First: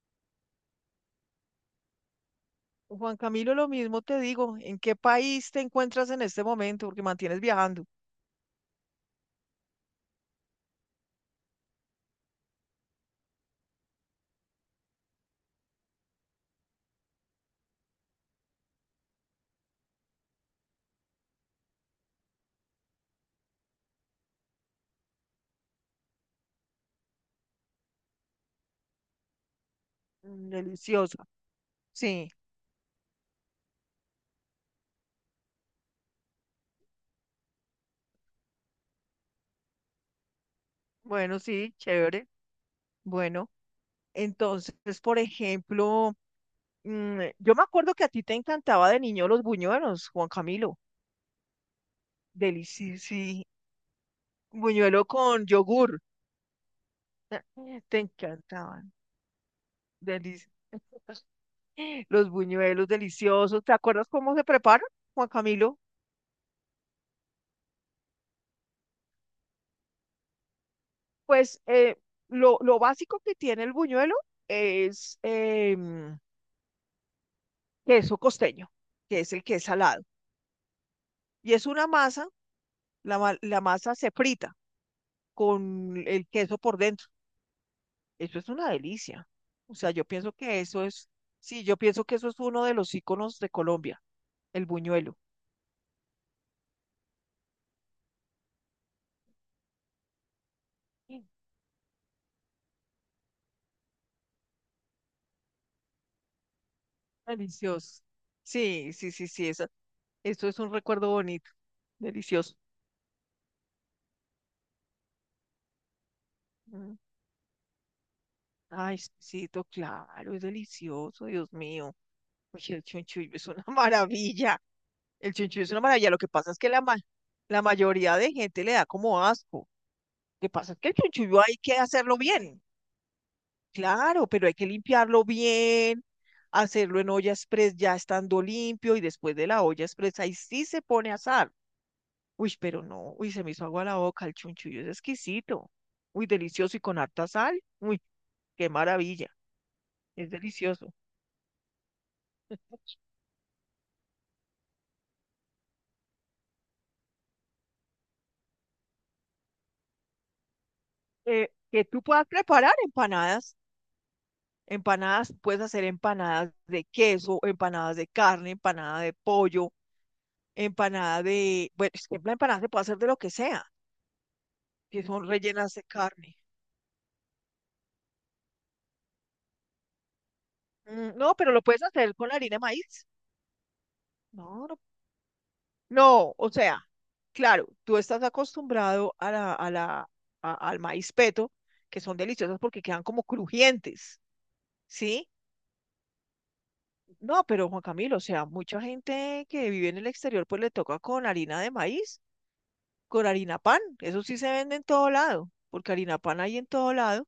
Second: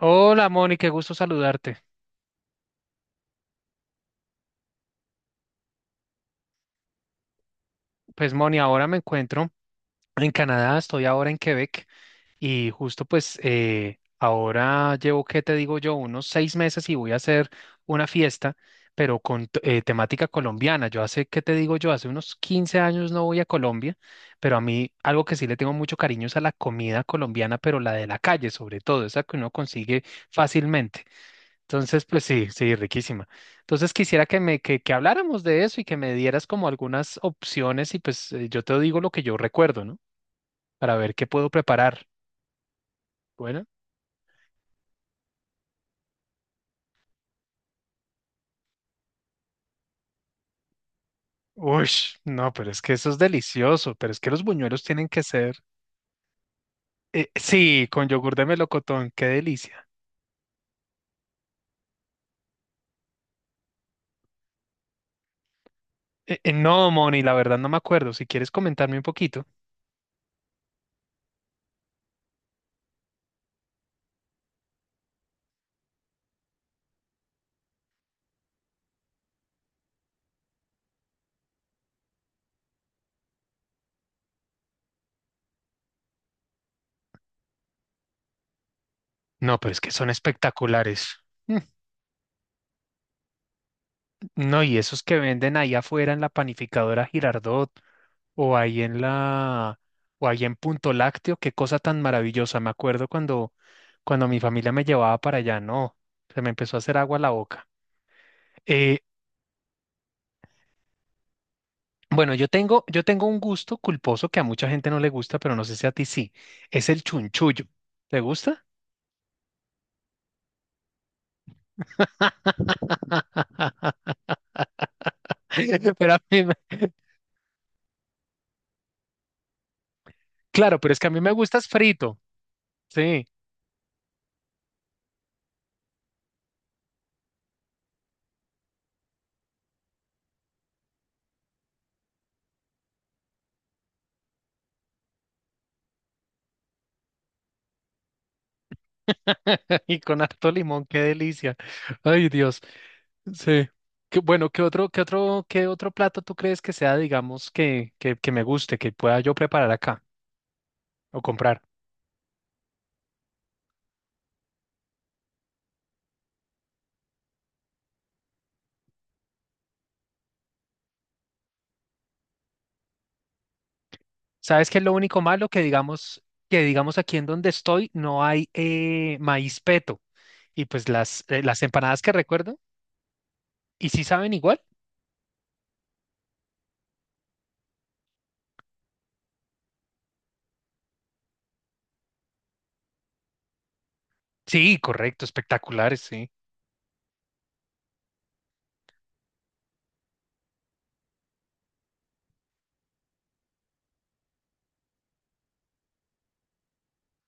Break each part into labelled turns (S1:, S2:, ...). S1: Hola Moni, qué gusto saludarte.
S2: Juan Camilo, lo mismo te digo, ¿en qué país te encuentras en este momento? Porque mantienes viajando.
S1: Pues Moni, ahora me encuentro en Canadá, estoy ahora en Quebec y justo pues ahora llevo, ¿qué te digo yo? Unos 6 meses y voy a hacer una fiesta, pero con temática colombiana. Yo hace, ¿qué te digo yo? Hace unos 15 años no voy a Colombia, pero a mí algo que sí le tengo mucho cariño es a la comida colombiana, pero la de la calle sobre todo, esa que uno consigue
S2: Mm,
S1: fácilmente.
S2: deliciosa.
S1: Entonces, pues
S2: Sí,
S1: sí, sí, riquísima. Entonces quisiera que habláramos de eso y que me dieras como algunas opciones y pues yo te digo lo que yo recuerdo, ¿no? Para ver qué
S2: bueno,
S1: puedo
S2: sí,
S1: preparar.
S2: chévere. Bueno,
S1: Bueno,
S2: entonces, por ejemplo, yo me acuerdo que a ti te encantaba de niño los buñuelos, Juan Camilo.
S1: uy, no, pero es que
S2: Delicioso,
S1: eso es
S2: sí.
S1: delicioso, pero es que los buñuelos
S2: Buñuelo
S1: tienen que
S2: con
S1: ser,
S2: yogur.
S1: sí,
S2: Te
S1: con yogur de
S2: encantaban.
S1: melocotón, qué delicia.
S2: Delicioso. Los buñuelos deliciosos. ¿Te acuerdas cómo se preparan, Juan Camilo?
S1: No, Moni, la verdad no me acuerdo. Si quieres comentarme un poquito.
S2: Pues lo básico que tiene el buñuelo es queso costeño, que es el que es salado. Y es una masa, la masa se frita con el queso por dentro. Eso es una delicia.
S1: No, pero
S2: O
S1: es que
S2: sea, yo
S1: son
S2: pienso que eso
S1: espectaculares.
S2: es,
S1: Mm,
S2: sí, yo pienso que eso es uno de los íconos de Colombia,
S1: no,
S2: el
S1: y esos
S2: buñuelo.
S1: que venden ahí afuera en la panificadora Girardot. o ahí en la, o ahí en Punto
S2: Mm,
S1: Lácteo, qué cosa tan maravillosa. Cuando mi familia me llevaba para allá, no, se me empezó a hacer agua la boca.
S2: delicioso. Sí,
S1: Eh,
S2: sí, sí, sí, eso es un recuerdo bonito,
S1: bueno,
S2: delicioso.
S1: yo tengo un gusto culposo que a mucha gente no le gusta, pero no sé si a ti sí. Es
S2: Mm.
S1: el chunchullo. ¿Te gusta?
S2: Ay, sí, to- claro, es delicioso, Dios mío. Oye, el chunchullo es una maravilla. El chunchullo es una maravilla.
S1: Pero
S2: Lo
S1: a
S2: que
S1: mí
S2: pasa
S1: me-
S2: es que la mayoría de gente le da como asco. Lo que pasa es
S1: Claro,
S2: que
S1: pero
S2: el
S1: es que a mí me
S2: chunchullo hay
S1: gusta es
S2: que hacerlo
S1: frito,
S2: bien.
S1: sí,
S2: Claro, pero hay que limpiarlo bien, hacerlo en olla express ya estando limpio y después de la olla express ahí sí se pone a asar. Uy, pero no, uy, se me hizo agua la boca. El chunchullo es exquisito. Uy, delicioso y con harta sal. Uy, qué maravilla.
S1: y con
S2: Es
S1: harto limón,
S2: delicioso.
S1: qué delicia. Ay, Dios. Sí. Qué, bueno, ¿qué otro plato tú crees que sea, digamos, que me guste, que pueda yo preparar acá o comprar?
S2: Que tú puedas preparar empanadas. Empanadas, puedes hacer empanadas de queso, empanadas de carne, empanada de pollo, empanada de... Bueno, es que la empanada se puede hacer de lo que sea,
S1: ¿Sabes qué es lo
S2: que
S1: único
S2: son
S1: malo?
S2: rellenas de carne.
S1: Que digamos aquí en donde estoy no hay maíz peto. Y pues
S2: Mm, no, pero
S1: las
S2: lo puedes
S1: empanadas que
S2: hacer con harina
S1: recuerdo,
S2: de maíz.
S1: ¿y sí saben igual?
S2: No, no. No, o sea, claro, tú estás acostumbrado a la, a la, a- al maíz peto, que son deliciosas porque quedan como crujientes,
S1: Sí, correcto,
S2: ¿sí?
S1: espectaculares, sí.
S2: No, pero Juan Camilo, o sea, mucha gente que vive en el exterior pues le toca con harina de maíz con harina pan. Eso sí se vende en todo lado, porque harina pan hay en todo lado.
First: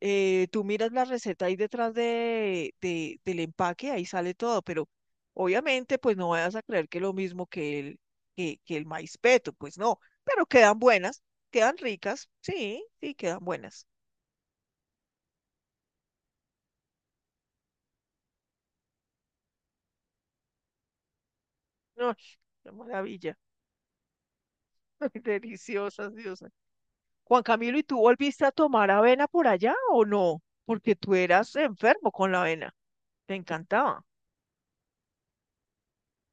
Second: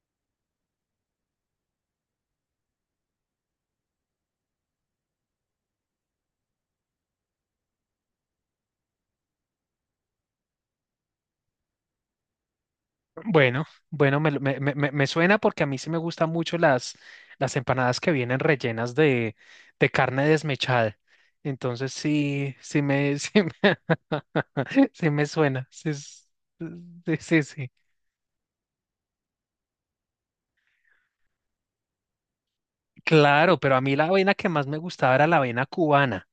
S2: Tú miras la receta ahí detrás de, del empaque, ahí sale todo, pero obviamente pues no vayas a creer que es lo mismo que que el maíz peto, pues no, pero quedan buenas, quedan ricas, sí, sí, quedan
S1: Bueno,
S2: buenas.
S1: bueno, me suena porque a mí sí me gustan mucho las empanadas que vienen rellenas de carne desmechada. Entonces
S2: Ay,
S1: sí,
S2: qué
S1: sí me, sí
S2: maravilla,
S1: me, sí me suena.
S2: deliciosas, Dios.
S1: Sí,
S2: Juan
S1: sí, sí.
S2: Camilo, ¿y tú volviste a tomar avena por allá o no? Porque tú eras enfermo con la avena, te
S1: Claro, pero a mí
S2: encantaba.
S1: la avena que más me gustaba era la avena cubana.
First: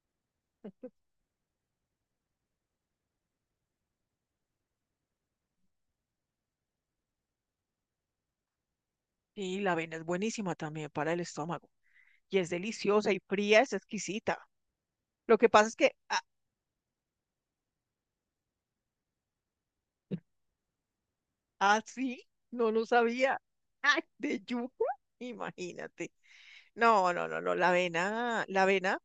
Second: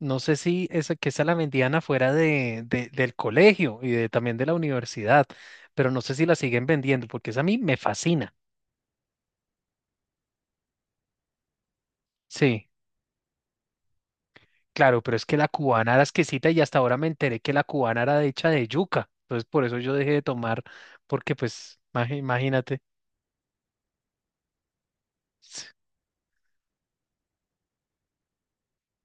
S1: No sé si esa, que esa la vendían afuera del colegio y también de la universidad, pero no sé si la siguen vendiendo porque esa a mí me fascina.
S2: Y la avena es buenísima también para el estómago. Y es
S1: Sí.
S2: deliciosa y fría, es exquisita.
S1: Claro, pero es que
S2: Lo que
S1: la
S2: pasa es que
S1: cubana era exquisita y hasta ahora me enteré que la cubana era hecha de yuca. Entonces por eso yo dejé de tomar, porque pues,
S2: así no
S1: imagínate.
S2: lo sabía. ¡Ay! De yuca, imagínate. No, no, no, no, la avena, la avena.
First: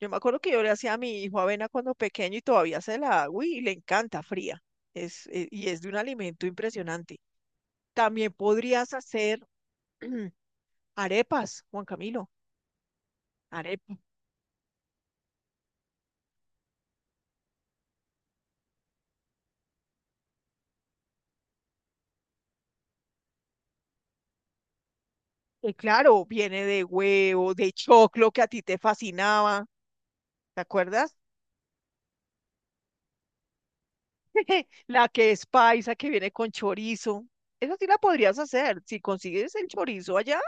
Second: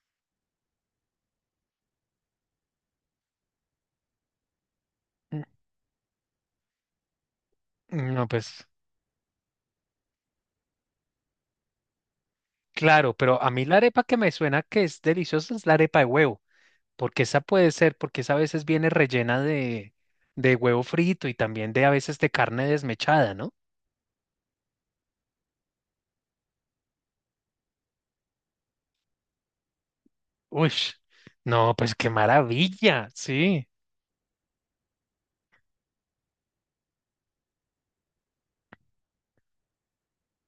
S2: Yo me acuerdo que yo le hacía a mi hijo avena cuando pequeño y todavía se la hago y le encanta fría. Es, y es de un alimento impresionante.
S1: Mm, no,
S2: También
S1: pues,
S2: podrías hacer arepas, Juan Camilo.
S1: claro, pero a mí la
S2: Arepas.
S1: arepa que me suena que es deliciosa es la arepa de huevo, porque esa puede ser, porque esa a veces viene rellena de huevo frito y también de a veces de carne desmechada, ¿no?
S2: Claro, viene de huevo, de choclo que a ti te fascinaba, ¿te
S1: Uy,
S2: acuerdas?
S1: no, pues qué maravilla, sí.
S2: La que es paisa, que viene con chorizo. Esa sí la podrías hacer. Si consigues el chorizo allá,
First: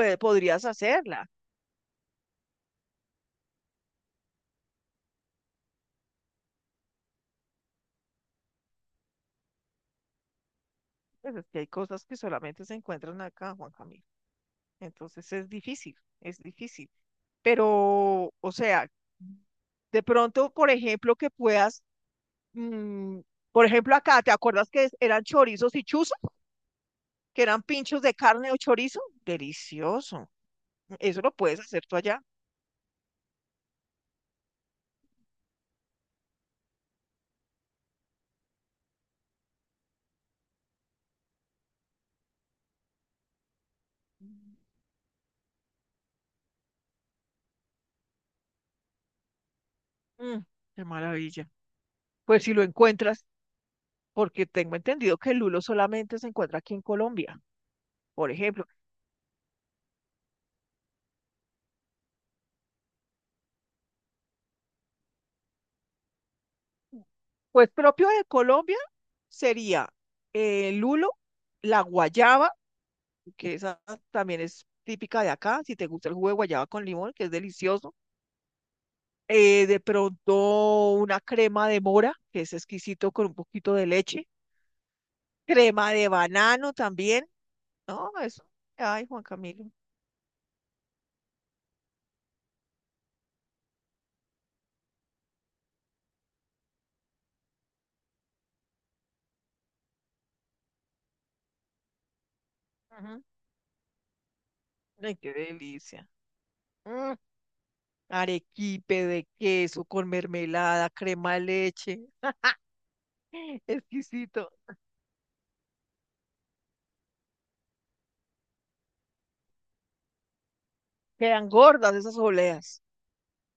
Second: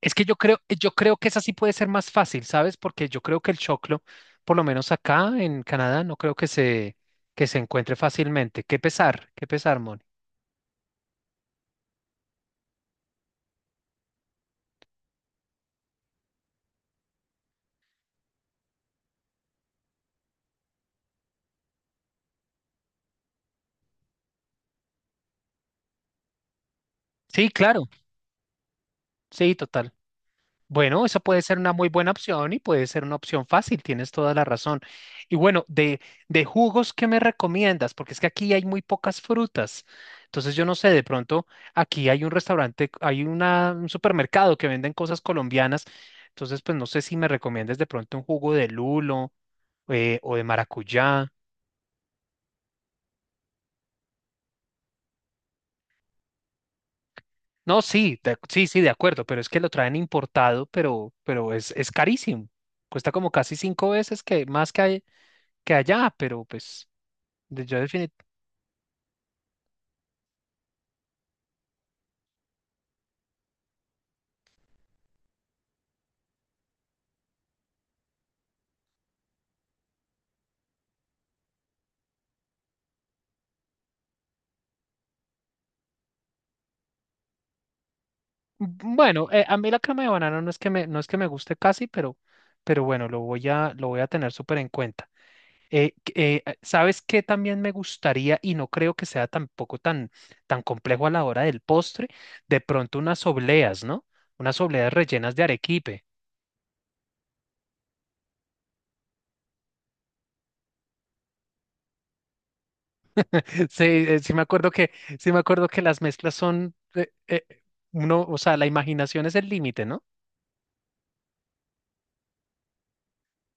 S1: Es que
S2: podrías
S1: yo creo
S2: hacerla.
S1: que esa sí puede ser más fácil, ¿sabes? Porque yo creo que el choclo, por lo menos acá en Canadá, no creo que se encuentre fácilmente. Qué pesar, Moni.
S2: Pues es que hay cosas que solamente se encuentran acá, Juan Camilo. Entonces es difícil, es difícil. Pero, o sea, de pronto, por ejemplo, que puedas, mm, por ejemplo, acá, ¿te acuerdas que eran chorizos y chuzas? Que
S1: Sí,
S2: eran
S1: claro,
S2: pinchos de carne o chorizo.
S1: sí, total.
S2: Delicioso.
S1: Bueno, eso
S2: Eso lo
S1: puede ser
S2: puedes
S1: una
S2: hacer
S1: muy
S2: tú
S1: buena
S2: allá.
S1: opción y puede ser una opción fácil, tienes toda la razón. Y bueno, de jugos, ¿qué me recomiendas? Porque es que aquí hay muy pocas frutas. Entonces yo no sé, de pronto aquí hay un restaurante, hay un supermercado que venden cosas colombianas. Entonces, pues no sé si me recomiendas de pronto un jugo de lulo o
S2: Mm,
S1: de
S2: qué
S1: maracuyá.
S2: maravilla. Pues si lo encuentras, porque tengo entendido que el lulo solamente se encuentra aquí en Colombia,
S1: No, sí,
S2: por
S1: de- Sí,
S2: ejemplo.
S1: sí, de acuerdo, pero es que lo traen importado, pero es carísimo. Cuesta como casi 5 veces que más que, que allá, pero pues... De
S2: Pues
S1: yo
S2: propio
S1: definit-
S2: de Colombia sería el lulo, la guayaba, que esa también es típica de acá, si te gusta el jugo de guayaba con limón, que es delicioso. De pronto una crema de mora, que es exquisito con un poquito de leche. Crema de banano también, no, eso. Ay, Juan
S1: Bueno, a
S2: Camilo.
S1: mí la crema de banano no es que me, no es que me guste casi, pero bueno, lo voy a tener súper en cuenta. ¿Sabes qué también me gustaría y no creo que sea tampoco tan, tan complejo a la hora del postre? De pronto
S2: Ujú.
S1: unas obleas, ¿no? Unas obleas
S2: Ay, qué
S1: rellenas de arequipe.
S2: delicia. Mm, arequipe de queso con mermelada, crema de leche.
S1: Sí me
S2: Exquisito.
S1: acuerdo que, sí me acuerdo que las mezclas son, uno, o sea, la imaginación es el límite, ¿no?
S2: Quedan gordas esas oleas.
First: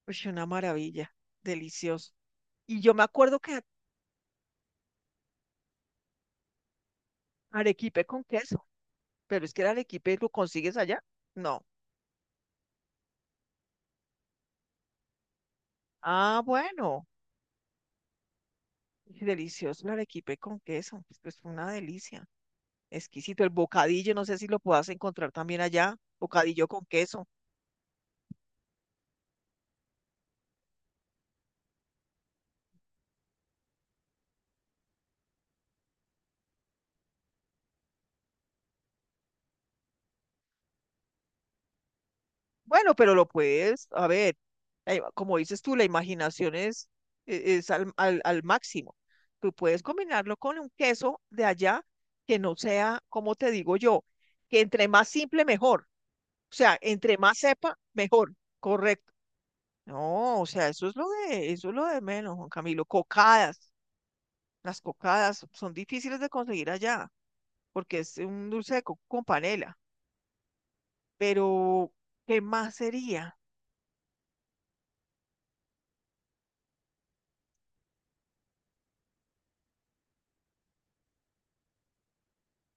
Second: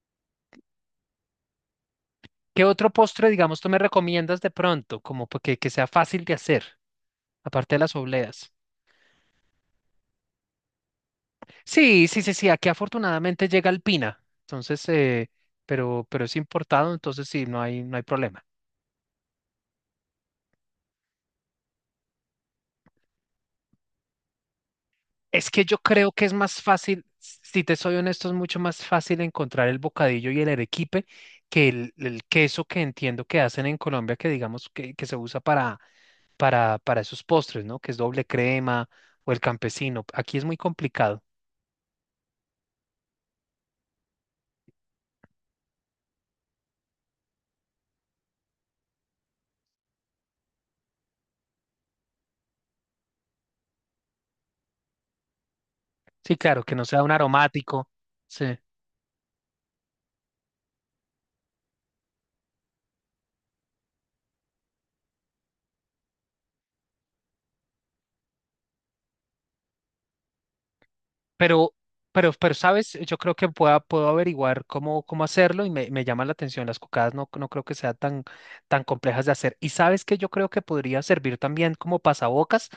S2: Uy, una maravilla. Delicioso.
S1: ¿Qué
S2: Y
S1: otro
S2: yo me
S1: postre,
S2: acuerdo
S1: digamos,
S2: que
S1: tú me recomiendas de pronto, como porque que sea fácil de hacer? Aparte de las
S2: arequipe con
S1: obleas.
S2: queso, pero es que el arequipe lo consigues allá. No.
S1: Sí, sí, sí, sí, aquí afortunadamente llega alpina, entonces, pero es
S2: Ah,
S1: importado,
S2: bueno.
S1: entonces sí, no hay problema.
S2: Y delicioso el arequipe con queso. Es que es una delicia. Exquisito. El bocadillo, no sé si lo puedas encontrar
S1: Es
S2: también
S1: que yo
S2: allá.
S1: creo que es más
S2: Bocadillo con
S1: fácil,
S2: queso.
S1: si te soy honesto, es mucho más fácil encontrar el bocadillo y el arequipe que el queso que entiendo que hacen en Colombia, que se usa para, para esos postres, ¿no? Que es doble crema o el campesino. Aquí es muy complicado.
S2: Bueno, pero lo puedes, a ver, como dices tú, la imaginación es, e- es al, al máximo. Tú puedes combinarlo con un queso de allá que no sea, como te digo yo, que entre más simple, mejor.
S1: Sí,
S2: O
S1: claro, que
S2: sea,
S1: no sea un
S2: entre más sepa,
S1: aromático.
S2: mejor.
S1: Sí.
S2: Correcto. No, o sea, eso es lo de menos, Juan Camilo. Cocadas. Las cocadas son difíciles de conseguir allá, porque es un dulce de coco con panela.
S1: Pero,
S2: Pero, ¿qué
S1: pero,
S2: más
S1: ¿sabes? Yo creo
S2: sería?
S1: que puedo averiguar cómo, cómo hacerlo y me llama la atención. Las cocadas no, no creo que sean tan, tan complejas de hacer. Y sabes que yo creo que podría servir también como pasabocas,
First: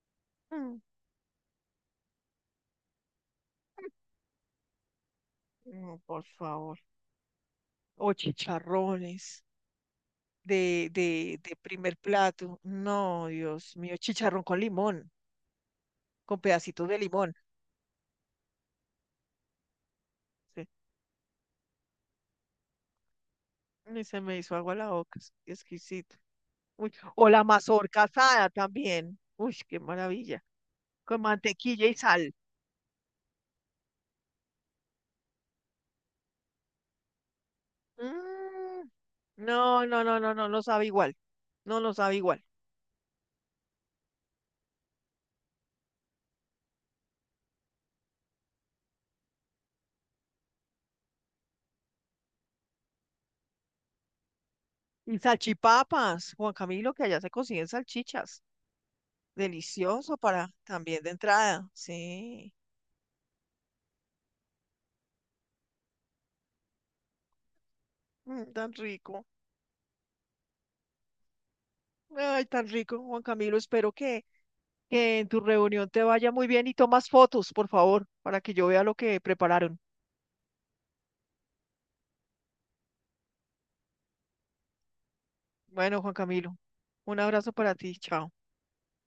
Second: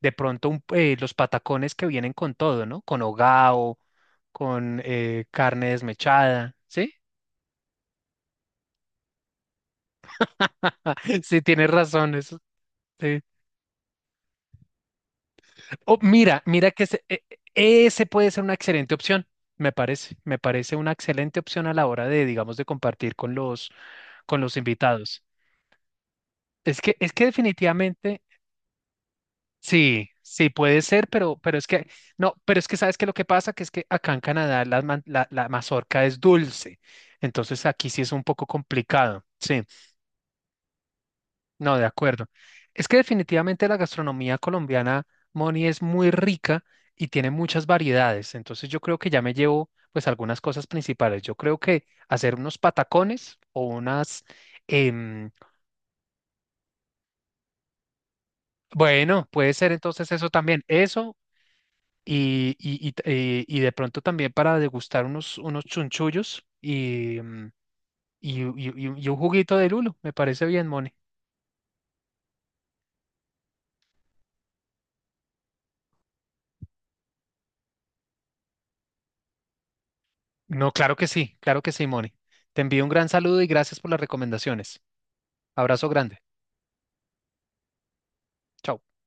S1: de pronto
S2: Mm,
S1: los patacones que vienen con todo, ¿no? Con hogao, con carne
S2: no, por
S1: desmechada,
S2: favor.
S1: ¿sí?
S2: O chicharrones
S1: Sí,
S2: de
S1: tienes
S2: primer
S1: razón, eso.
S2: plato.
S1: Sí.
S2: No, Dios mío, chicharrón con limón,
S1: Oh,
S2: con
S1: mira, mira que
S2: pedacitos de limón.
S1: ese puede ser una excelente opción, me parece. Me
S2: Sí.
S1: parece una excelente opción a la hora de, digamos, de compartir
S2: Y se me
S1: con los
S2: hizo agua la boca,
S1: invitados.
S2: es exquisito. Uy,
S1: Es que
S2: o la mazorca
S1: definitivamente,
S2: asada también. Uy, qué
S1: sí,
S2: maravilla.
S1: sí puede ser,
S2: Con
S1: pero es
S2: mantequilla
S1: que,
S2: y
S1: no,
S2: sal.
S1: pero es que sabes que lo que pasa, que es que acá en Canadá la, la mazorca es dulce, entonces aquí sí es un poco
S2: Mm,
S1: complicado, sí,
S2: no, no, no, no, no, no sabe igual.
S1: no,
S2: No,
S1: de
S2: no sabe
S1: acuerdo.
S2: igual.
S1: Es que definitivamente la gastronomía colombiana, Moni, es muy rica y tiene muchas variedades, entonces yo creo que ya me llevo pues algunas cosas principales. Yo creo que hacer unos patacones o unas...
S2: Y
S1: em,
S2: salchipapas, Juan Camilo, que allá se consiguen salchichas.
S1: bueno, puede ser entonces
S2: Delicioso
S1: eso
S2: para
S1: también,
S2: también de
S1: eso
S2: entrada. Sí,
S1: y de pronto también para degustar unos, unos chunchullos y, mm,
S2: mm, tan
S1: y un
S2: rico.
S1: juguito de lulo. Me parece bien, Moni.
S2: Ay, tan rico, Juan Camilo. Espero que en tu reunión te vaya muy bien y tomas fotos, por favor, para que yo vea lo que prepararon.
S1: No, claro que sí, Moni. Te envío un gran saludo y gracias por las recomendaciones. Abrazo
S2: Bueno, Juan
S1: grande.
S2: Camilo, un abrazo para ti. Chao.
S1: Chao.